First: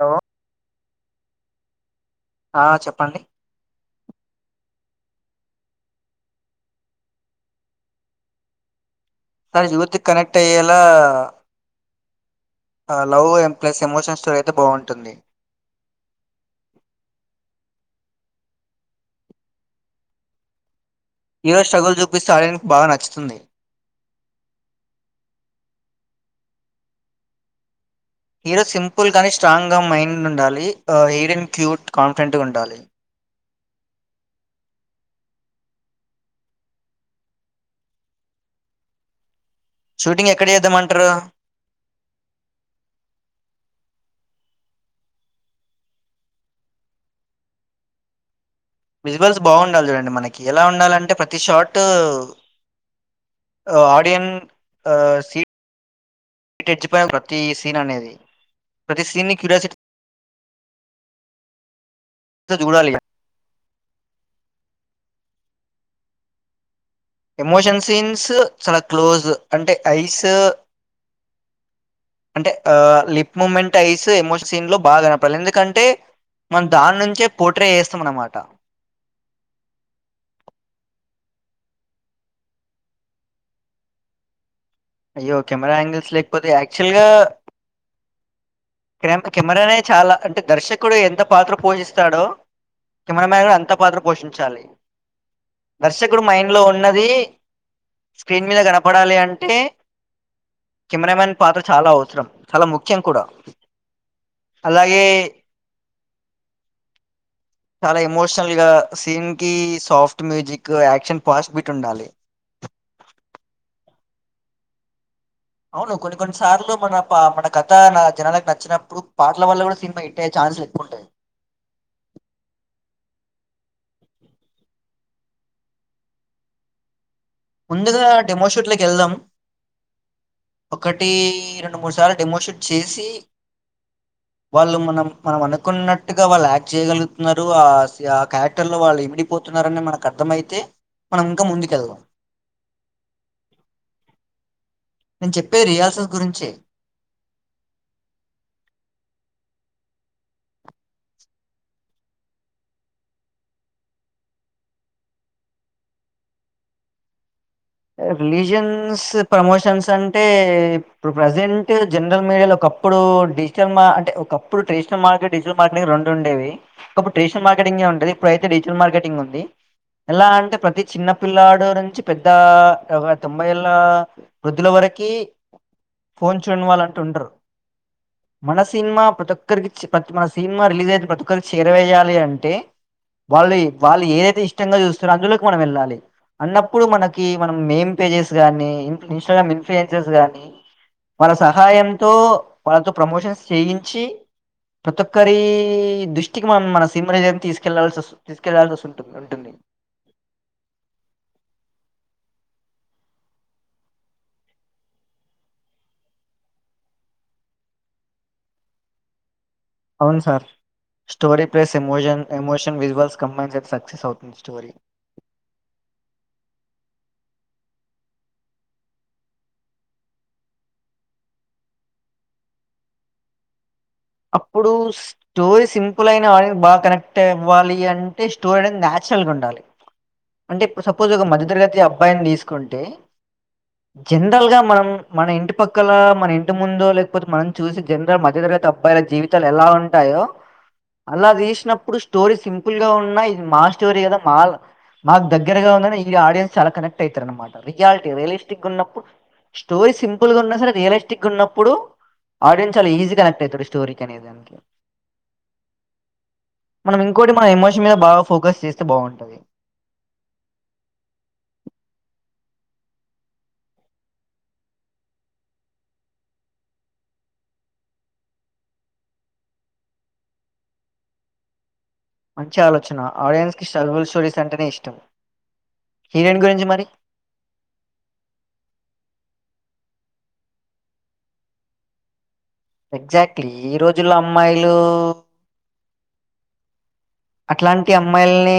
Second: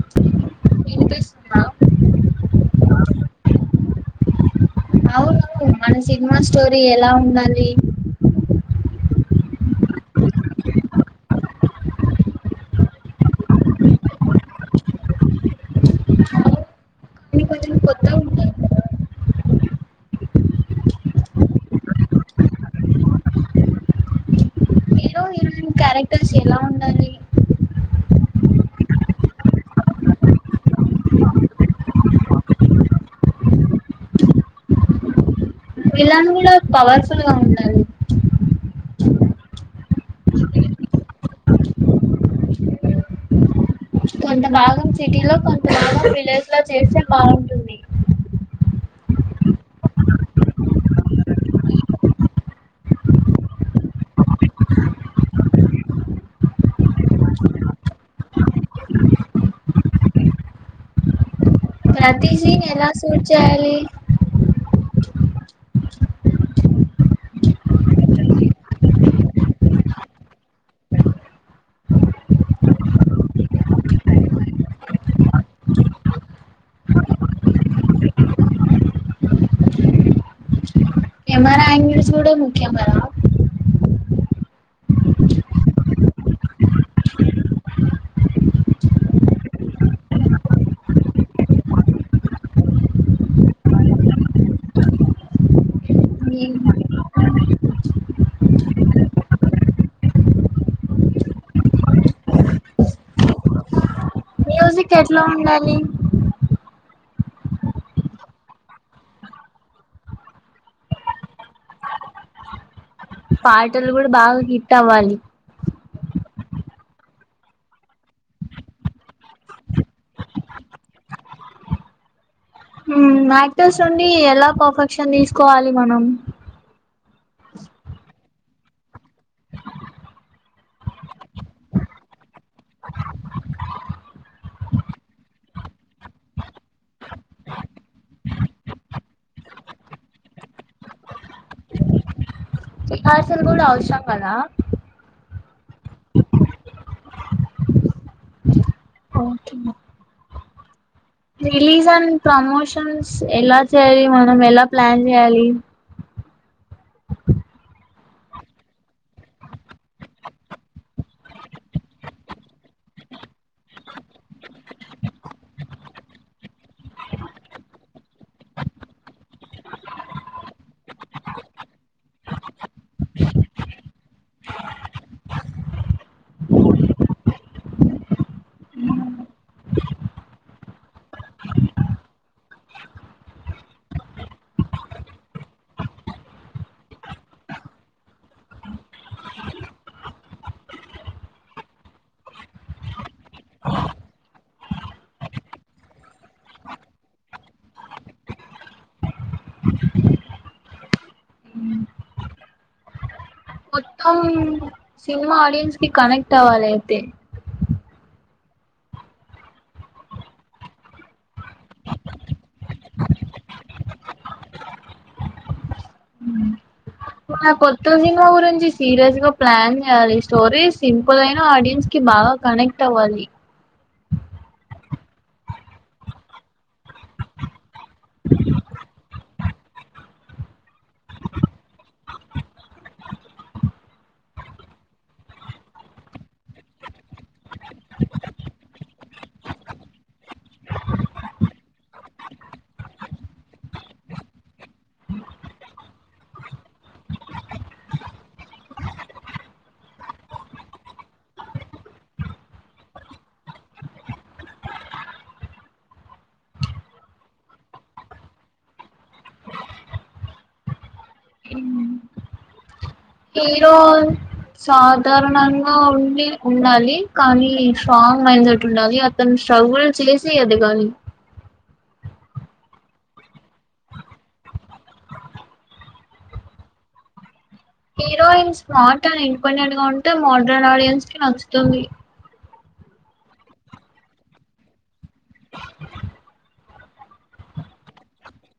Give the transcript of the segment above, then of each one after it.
Hello ఆ చెప్పండి అవును మన సినిమా స్టోరీ ఎలా ఉండాలి యువతికి కనెక్ట్ అయ్యేలా ఆ love um plus emotional story అయితే బాగుంటుంది కానీ కొంచెం కొత్తగా ఉండాలి ఈరోజు స్ట్రగుల్ చూపిస్త ఆడియన్స్ కి బాగా నచ్చుతుంది. హీరో హీరోయిన్ క్యారెక్టర్స్ ఎలా ఉండాలి హీరో సింపుల్ గానీ స్ట్రాంగ్గా మైండ్ ఉండాలి హీరోయిన్ క్యూట్ కాన్ఫిడెంట్గా ఉండాలి. విలన్ కూడా పవర్ఫుల్ గా ఉండాలి షూటింగ్ ఎక్కడ చేద్దామంటారు కొంత భాగం సిటీ లో కొంత భాగం విలేజ్ లో చేస్తే బాగుంటుంది విజువల్స్ బాగుండాలి చూడండి మనకి ఎలా ఉండాలంటే ప్రతి షాట్ ఆడియన్ సి ఇచ్చి పడేయాలే ప్రతి సీన్ అనేది ప్రతి సీన్ క్యూరియాసిటీ ప్రతీ సీన్ ఎలా చూడాలి సూట్ చేయాలి ఎమోషన్ సీన్స్ చాలా క్లోజ్ అంటే ఐస్ అంటే ఆ lip moment eyes emotion scene లో బాగానపడాలి ఎందుకంటే మనం దాని నుంచే పోట్రే ఏస్తాం అన్నమాట కెమెరా అంగీల్స్ కూడా ముఖ్యం కదా అయ్యో కెమెరా యాంగిల్స్ లేకపోతే యాక్చువల్ గా కే కెమెరానే చాలా అంటే దర్శకుడు ఎంత పాత్ర పోషిస్తాడో కెమెరా మాన్ కూడ అంత పాత్ర పోషించాలి దర్శకుడు మైండ్ లో ఉన్నది స్క్రీన్ మీద కనపడాలి అంటే కెమెరామెన్ పాత్ర చాలా అవసరం చాలా ముఖ్యం కూడా జ్ అలాగే కేట్లా ఉండాలి స చాలా ఎమోషనల్ గా సీన్ కి soft music action first beat ఉండాలి పాటలు కూడా బాగా హిట్ అవ్వాలి అవును కొన్ని కొన్ని సార్లు మన ప మన కథ నా జనాాలనికి నచ్చినప్పుడు పాటల వల్ల కూడా సినిమా హిట్ అయ్యే చన్ న్స్ ఎక్కువుంటాది మ్ మ్ యాక్టర్స్ నుండి ఎలా పర్ఫెక్షన్ తీసుకోవాలి మనం ముందుగా డెమోషూట్ లోకి వెళ్దాం ఒకటి రెండు మూడు సార్లు డెమోషూట్ చేసి వాళ్ళు మనం మనం అనుకున్నట్టుగా వాళ్ళు యాక్ట్ చేయగలుగుతున్నారు ఆ ఆ క్యారెక్టర్ లో వాళ్ళు ఇమిడిపోతు న్నారని మనకు అర్థమైతే మనం ఇంకా ముందుకెళ్దాం సిఫార్సు లు కూడా అవసరం గదా నేను చెప్పేది రిహార్సల్స్ గురించే. ఓకే రిలీజ్ అండ్ ప్రమోషన్స్ ఎలా చేయాలి మనం ఎలా ప్లాన్ చేయాలి రిలీజియన్స్ ప్రమోషన్స్ అంటే ఇప్పుడు ప్రజెంట్ జనరల్ మీడియాలో ఒకప్ ప్పుడు డిజిటల్ మ అంటే ఒకప్పుడు టెషనల్ార్కెట్ డిజటల్ మార్కెటింగ్ రెండుండే ఒకప్పుడు ట్రేషనల్ మార్కెటింగ్ ఉండేది ఇప్పుడైతే డిజిటల్ మార్కెటింగ్ ఉంది ఎలా అంటే ప్రతి చిన్న పిల్లాడు నుంచి పెద్ ద్ద తొంభై ఏళ్ళ వృద్ధుల వరకి ఫోన్ చూడని వాలంటు ఉండరు మన సినిమా ప్రతి ఒక్కరికి చ్ మన సినిమా రిలీజ్ అయితే ప్రతి ఒక్కరికి చేరవేయాలి అంటే వాళ్ళు వాళ్ళు ఏదైతే ఇష్టంగా చూస్తుారో అందులోకి మనం వెళ్ళాలి అన్నప్పుడు మనక్ కి మనం మేమ్ పేజెస్ గనీ ఇన్స్టాగ్రామ్ ఇన్ఫయన్సెస్ గానీ వాళ్ళ సహాయంతో వాళ్ళతో ప్రమోషన్స్ చేయించి ప్రతి ఒక్కరి దృష్టికి మనం మన సినిమా నిజం తీసుకెళ్లాల్ తీసుకెళ్లాల్సి ఉంటుంది ఉంటుంది మొత్తం సినిమా ఆడియన్స్ కి కనెక్ట్ అవ్వాలైతే అవును sir story plus emotion emotional visuals combine sir success అవుతుంది స్టోరీ ఉ నా కొత్త సినిమా గురించి సీరియస్ గా ప్లాన్ చేయాలి స్టోరీ సింపుల్ అయినా ఆడియన్స్ కి బాగా కనెక్ట్ అవ్వాలి అప్పుడు స్టోరీ సింపుల్ అయిన ఆడియన్ క్ బాగా కనెక్ట్ అవ్వాలి అంటే స్టోరీ అనేది నచ్ చురల్గా ఉండాలి అంటే ఇప్పుడు సపోజ్ ఒక మధ్యతరగతి అబ్బాయిని తీసుకుంటే జనరల్గా మనం మన ఇంటి పక్కల మన ఇంటి ముందో లేకపోతే మనం చూసి జనరల్ మధ్యతరగతి అ అబ్బాయిల జీవితాలు ఎలా ఉంటాయో అలా తీసినప్పుడు స్టోరీ సింపుల్ గా ఉన్నా ఇది మా స్టోరీ కదా మా మాకు దగ్గరగా ఉందని ఈ ఆడియన్స్ చాలా కనెక్ట్ అవుతారు అనమాట రియాలిటీ రియలిస్టిక్గా ఉన్నప్పుడ్ స్టోరీ సింపుల్ గా ఉన్నా సరే రియలిస్టిక్ గా ఉన్నప్పుడు ఆడియన్స్ చాలా ఈజీ కనెక్ట్ అయితర్ కోరికనే దానికే మనం ఇంకోటి మన ఎమోషన్ మీద బాగా ఫోకస్ చేస్తే బాగుంటుంది మ్ కీరోల్ సాధారణంగా ఉండి ఉండాలి కానీ స్ట్రాంగ్ మైండెడ్ ఉండాలి అతను ట్రోల్ చేసి ఎదగాలి మంచి ఆలోచన ఆడియన్స్ కి స్టబల్ స్టోరీస్ అంటేనే ఇష్టం హీరెన్ గురించి మరి హీరోయిన్ స్మార్ట్ అండ్ ఇండిపెండెంట్ గా ఉంటే మోడ్రన్ ఆడియన్స్ కి నచ్చుతుంది ఎగ్జాక్ట్లీ ఈ రోజుల్లో అమ్మాయిలు అట్లాంటి అమ్మాయిల్ని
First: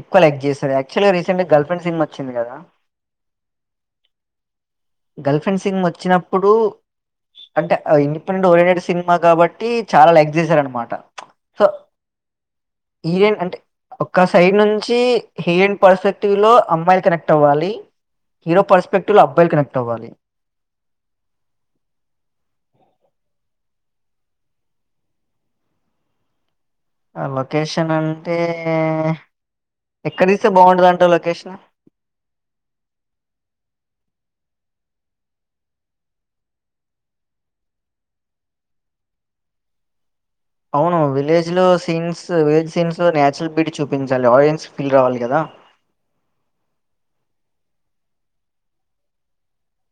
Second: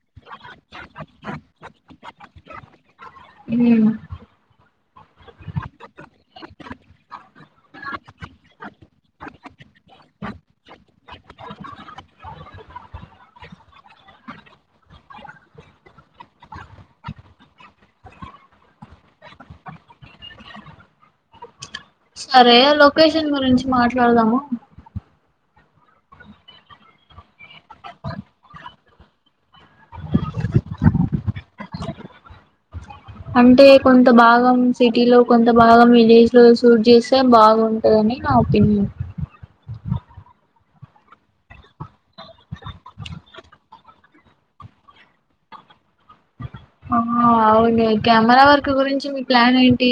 ఎక్కువ లైక్ చేశారు యాక్చువల్గా రీసెంట్ గా గర్ల్ ఫ్రెండ్ సినిమా వచ్చింది కదా మ్ గర్ల్ ఫ్రెండ్ సినిమ వచ్చినప్పుడు అంటే ఇండిపెండెంట్ ఓరియంటెడ్ సినిమా కాబట్టి చాలా లైక్ చేసారు అనమాట సో ఈరేన్ అంటే ఒక్క సైడ్ నుంచి హీరోయిన్ పర్స్పెక్టివ్ లో అమ్మాయిలు కనెక్ట్ అవ్వాలి హీరో పర్స్పెక్టివ్ లో అబ్బాయిలు కనెక్ట్ అవ్వాలి సరే లొకేషన్ గురించి మాట్లాడదాము ఆ లొకేషన్ అంటే ఎక్కడ తీస్తే బాగుంటదంటా లొకేషన్ అంటే కొంత భాగం సిటీ లో కొంత భాగం విలేజ్ లో షూట్ చేస్తే బాగుంటదిండి నావుపిన అవును విలేజ్ లో సీన్స్ విలేజ్ సీన్స్ లో నచురల్ బ్యూటీ చూపించాలి ఆరెంజ్ ఫీల్ రావాలి కదా అ అవును కెమెరా వర్క్ గురించి మీ ప్లాన్ ఏంటి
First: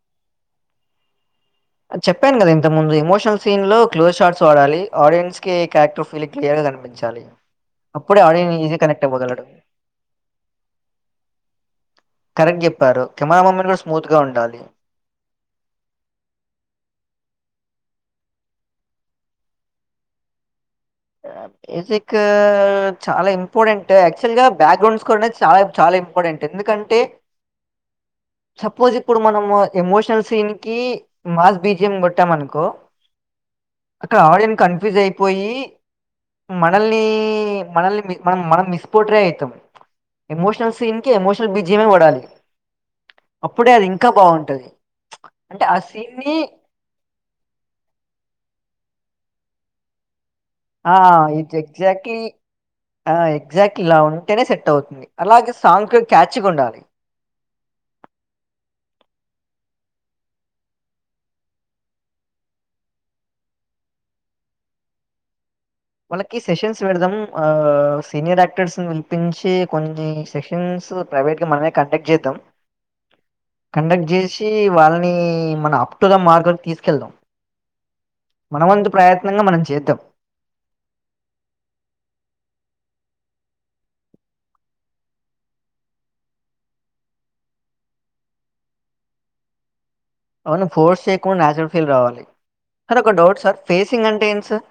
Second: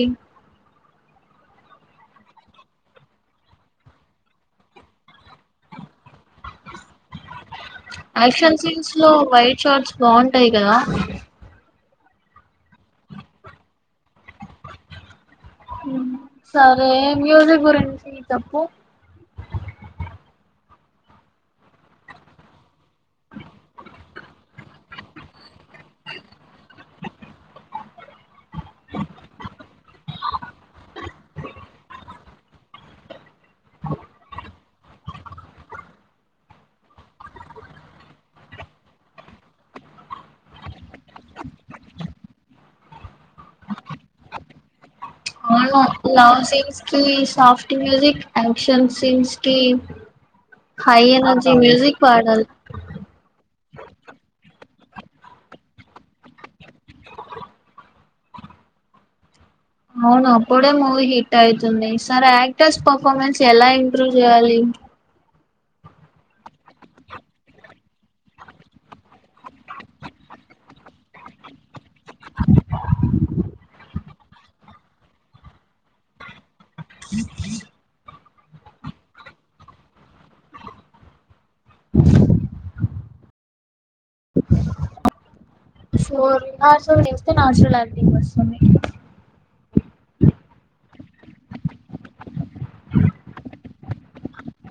చెప్పాను కదా ఇంత ముందు ఇమోషనల్ సీన్ లో క్లోజ్ షార్ట్స్ వాడాలి ఆడియన్స్ కారెక్టర్ ఫీల్ క్లియర్ గా కనిపించాలి అప్పుడే audience action easy scenes connect లో అవ్వగలడు. వైట్ షార్ట్స్ బాగుంటాయి కదా కరెక్ట్ చెప్పారు కెమెరా మమ్మని కూడా స్మూత్గా ఉండాలి సరే మ్యూజిక్ గురించి తప్పు బేజిక్ చాలా ఇంపార్టెంట్ యాక్చువల్ గా బ్యాక్గ్రౌండ్స్ కూడార్ అనేది చాలా చాలా ఇంపార్టెంట్ ఎందుకంటే సపోజ్ ఇప్పుడు మనము ఎమోషనల్ సీన్ కి మాస్ బీజియం కొట్టాం అనుకో ఆటు ఆడియన్ కన్ఫ్యూజ్ అయిపోయి మనల్ని మనల్ని మి మనం మనం మిస్‌పొట్రే అయితాం ఎమోషనల్ సీన్ కి ఎమోషనల్ బిజియమే పడాలి అప్పుడే అది ఇంకా బాగుంటది అవును లవ్ సీన్స్ కి soft music um action scenes కి ఆ high energy is music exactly పాడాలి హ ఎగ్జాక్ట్లీ ఇలా ఉంటేనే సెట్ అవుతుంది అలాగే సాంగ్ క్యాచీగుండాలి అవును అప్పుడే మూవీ హిట్ అయితుంది సార్ యాక్టర్స్ పర్ఫార్మెన్స్ ఎలా ఇంప్రూవ్ చేయాలి వాళ్ళకి సెషన్స్ పెడదాం ఆ సీనియర్ యాక్టర్స్‌ను పిలి పించి కొన్ని సెక్షన్స్ ప్రైవేట్ గా మనమే కండక్ట్ చేద్దాం కండక్ట్ చేసి వాళ్ళని మన అప్‌ టు ద మార్క్ మనవంతు ప్రయత్నంగా మనం చేద్దాం సో నాచురల్ గా చేస్తే నాచురల్ యాక్టింగ్ వస్తుంది అవును ఫోర్స్ చేయకుండా నాచురల్ ఫీల్ రావాలి సార్ ఒక డౌట్ సార్ ఫేసింగ్ అంటే ఏంటి సార్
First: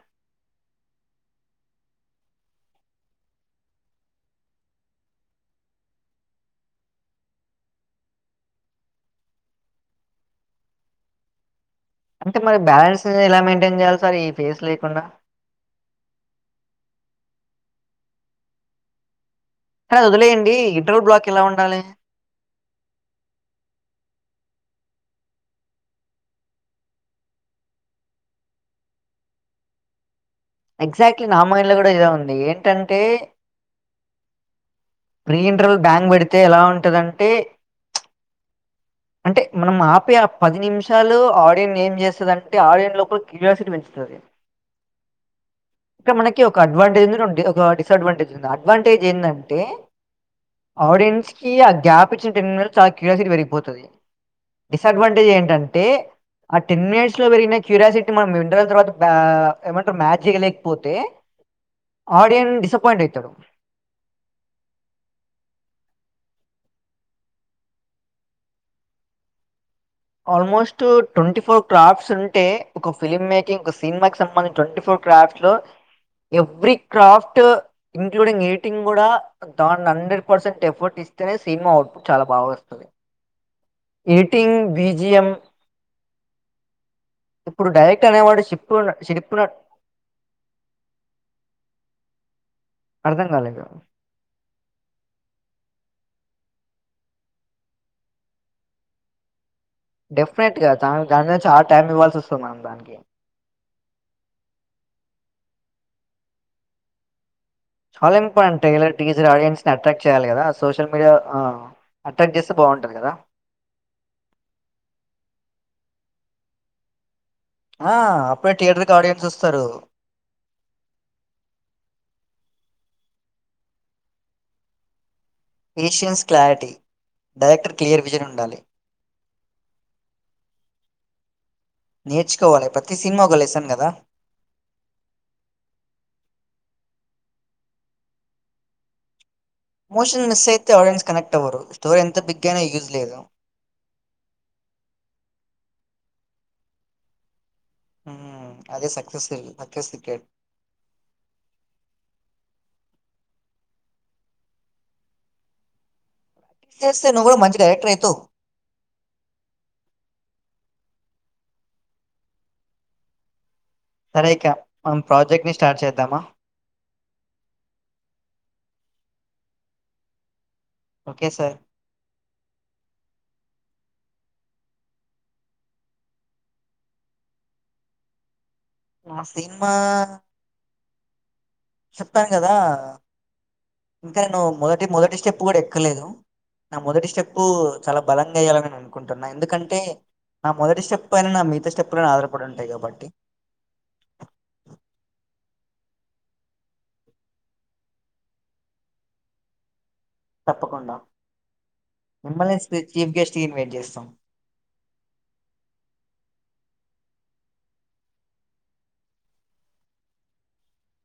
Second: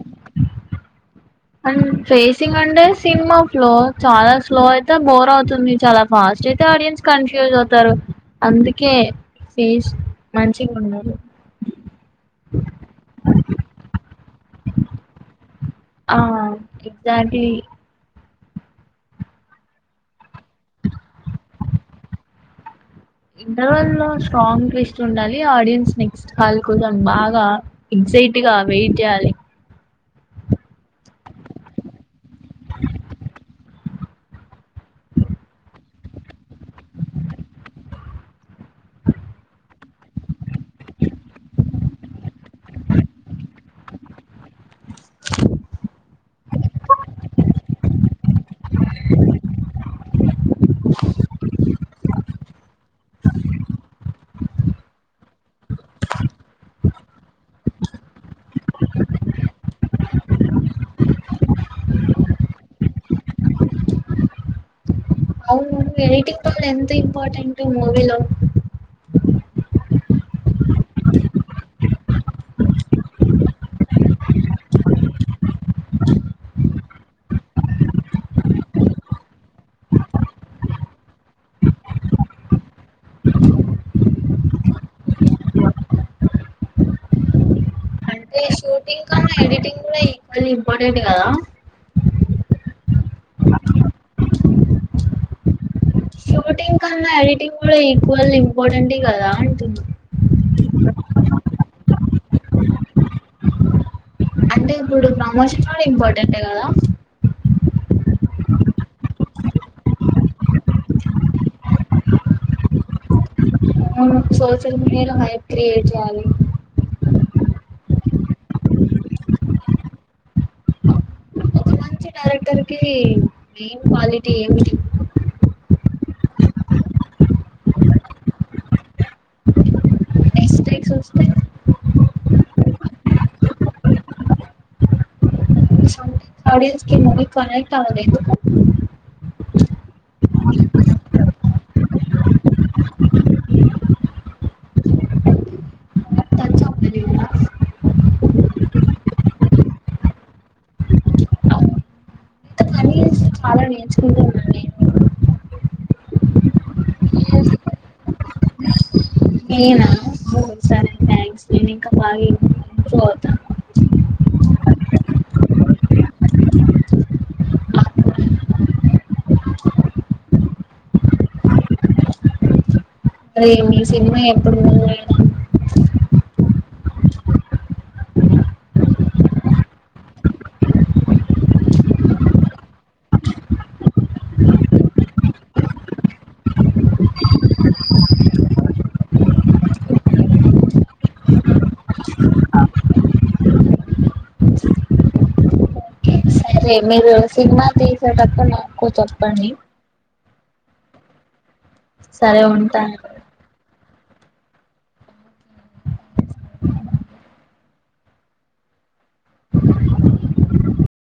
అం ఫేసింగ్ అంటే సినిమా ఫ్లో చాలా స్లో అయితే బోర్ అవుతుంది చాలా ఫా స్ట్ అయితే ఆడియన్స్ కన్ఫ్యూజ్ అవుతారు అందుకే ఫేస్ మంచిగుండాలి అంటే మరి బ్యాలెన్స్ ఎలా మెయింటైన్ చేయాలి సార్ ఈ ఫేస్ లేకుండా? ఆ ఎగ్జాక్ట్లీ కాదు వదిలేయండి ఇంటర్వ్యూ బ్లాక్ ఎలా ఉండాలి ఇంటర్వెల్ లో స్ట్రాంగ్ ట్విస్ట్ ఉండాలి ఆడియన్స్ నెక్స్ట్ హాల్ కూడా బాగా ఎగ్జైట్ గా వెయిట్ చేయాలి ఎగ్జాక్ట్లీ నా మైండ్లో కూడా ఇదే ఉంది ఏంటంటే రీ ఇంటర్వ్యూ బ్యాంగ్ పెడితే ఎలా ఉంటదంటే అంటే మనం ఆపే ఆ పది నిమిషాలు ఆడియన్‌ని ఏం చేస్తాదంటే ఆడియన్ లోపల క్యూరియాసిటీ పెంచు తాది ఇక్క మనకి ఒక అడ్వాంటేజ్ ఉంది రెం ఒక డిసడ్వాంటేజ్ ఉంది అడ్వాంటేజ్ ఏంటంటే ఆడియన్స్ కి ఆ గ్యాప్ ఇచ్చిన టెన్ మినిట్స్ చాలా క్యూరియాసిటీ పెరిగిపోతాది డిసడ్వాంటేజ్ ఏంటంటే ఆ టెన్ మినిట్స్ లో పెరిగిన క్యూరియాసిటీ మనం ఇంటర్వెల్ తర్వాత ఏమంటారు మ్యాచ్ చేయలేకపోతే ఆడియన్ డిసప్పయింట్ అయితాడు అవు ను ఎడిటింగ్ రోల్ ఎంత ఇంపార్టెంటు మూవీలో ఆల్మోస్ట్ ట్వంటీ ఫోర్ క్రాఫ్ట్స్ ఉంటే ఒక ఫిల్మ్ మేకింగ్ ఒక సినిమాకి సంబంధించి ట్వంటీ ఫోర్ క్రాఫ్ట్ లో ఎవ్రీ క్రాఫ్ట్ ఇంక్లూడింగ్ ఎయిటింగ్ కూడా దాని హండ్రెడ్ పర్సెంట్ ఎఫర్ట్ ఇస్తేనే సినిమా అవుట్‌పుట్ చాలా బాగా వస్తాది ఎడిటింగ్ బీజియం ఇప్పుడు డైరెక్ట్ అనేవాడు షిప్లోన [unintelligible] అది ఇంపార్టెంట్ కదా అర్ధం కాలేదు షూటింగ్ కన్నా ఎడిటింగ్ కూడా ఈక్వల్ ఇంపార్టెంటే కదా అంటున్నా డెఫినెట్ గా దానికి దానిమీద చాలా టైం ఇవ్వాల్సి వస్తాది మనం దానికి అంటే ఇప్పుడు ప్రమోషన్ కూడా ఇంపార్టెంటే కదా చాలా ఇంపార్టెంట్ టీచర్ ఆడియన్స్ ని అట్రాక్ట్ చేయాలి కదా సోషల్ మీడియా అట్రాక్ట్ చేస్తే బాగుంటారు కదా మవును సోషల్ మీడియాలో హయాప్ క్రియేట్ చేయాలి ఆ అప్పుడే థియేటర్కి ఆడియన్స్ వస్తారు ఒక డైరెక్టర్ కి మెయిన్ క్వాలిటీ ఏమిటి ఏషియన్స్ క్లారిటీ డైరెక్టర్ క్లియర్ విజన్ ఉండాలి సస్త [unintelligible] నేర్చుకోవాలి ప్రతి సినిమా ఒక లెసను కదా అడియన్స్కి మీ కానక్ట్ అవ్వలేదు మోషన్ [unintelligible] ఆడియన్స్ కనెక్ట్ ట్టరు స్టోర్ ఎంత బిగ్గాన యూజ్ లేదు టచ్ అవ్వదు ఇంత అదే సక్సస్ సక్సస్ ఇ పని చేసి [unintelligible] చేస్తే నువ్వు కూడా మంచి డైరెక్టర్ అవుతావు నేనా సరే థ్యాంక్స్ నేను ఇంకా బాగా ఇంప్రూవ్ అవుతాను సరే ఇక మం ప్రాజెక్ట్ ని స్టార్ట్ చేద్దామా ఓకే సార్ అరే సినిమా ఎప్పుడున్నా నా సినిమా చెప్పాను కదా ఇంకా నేను మొదటి మొదటి స్టెప్ కూడా ఎక్కలేదు నా మొదటి స్టెప్పు చాలా బలంగా వయ్యాలనిే అనుకుంటున్నా ఎందుకంటే నా మొదటి స్టెప్ పయినా నా మిగతా స్టెప్పు అనా ఆధారపడి ఉంటాయి కాబట్టి [inaudible] సరే మీరు సినిమా తీసేటప్పుడు నాకు చెప్పండి తప్పకుండా మిమ్మ సరే ఉంటాను చీఫ్ గెస్ట్గా ఇన్వయిట్ చేస్తాం [inaudible]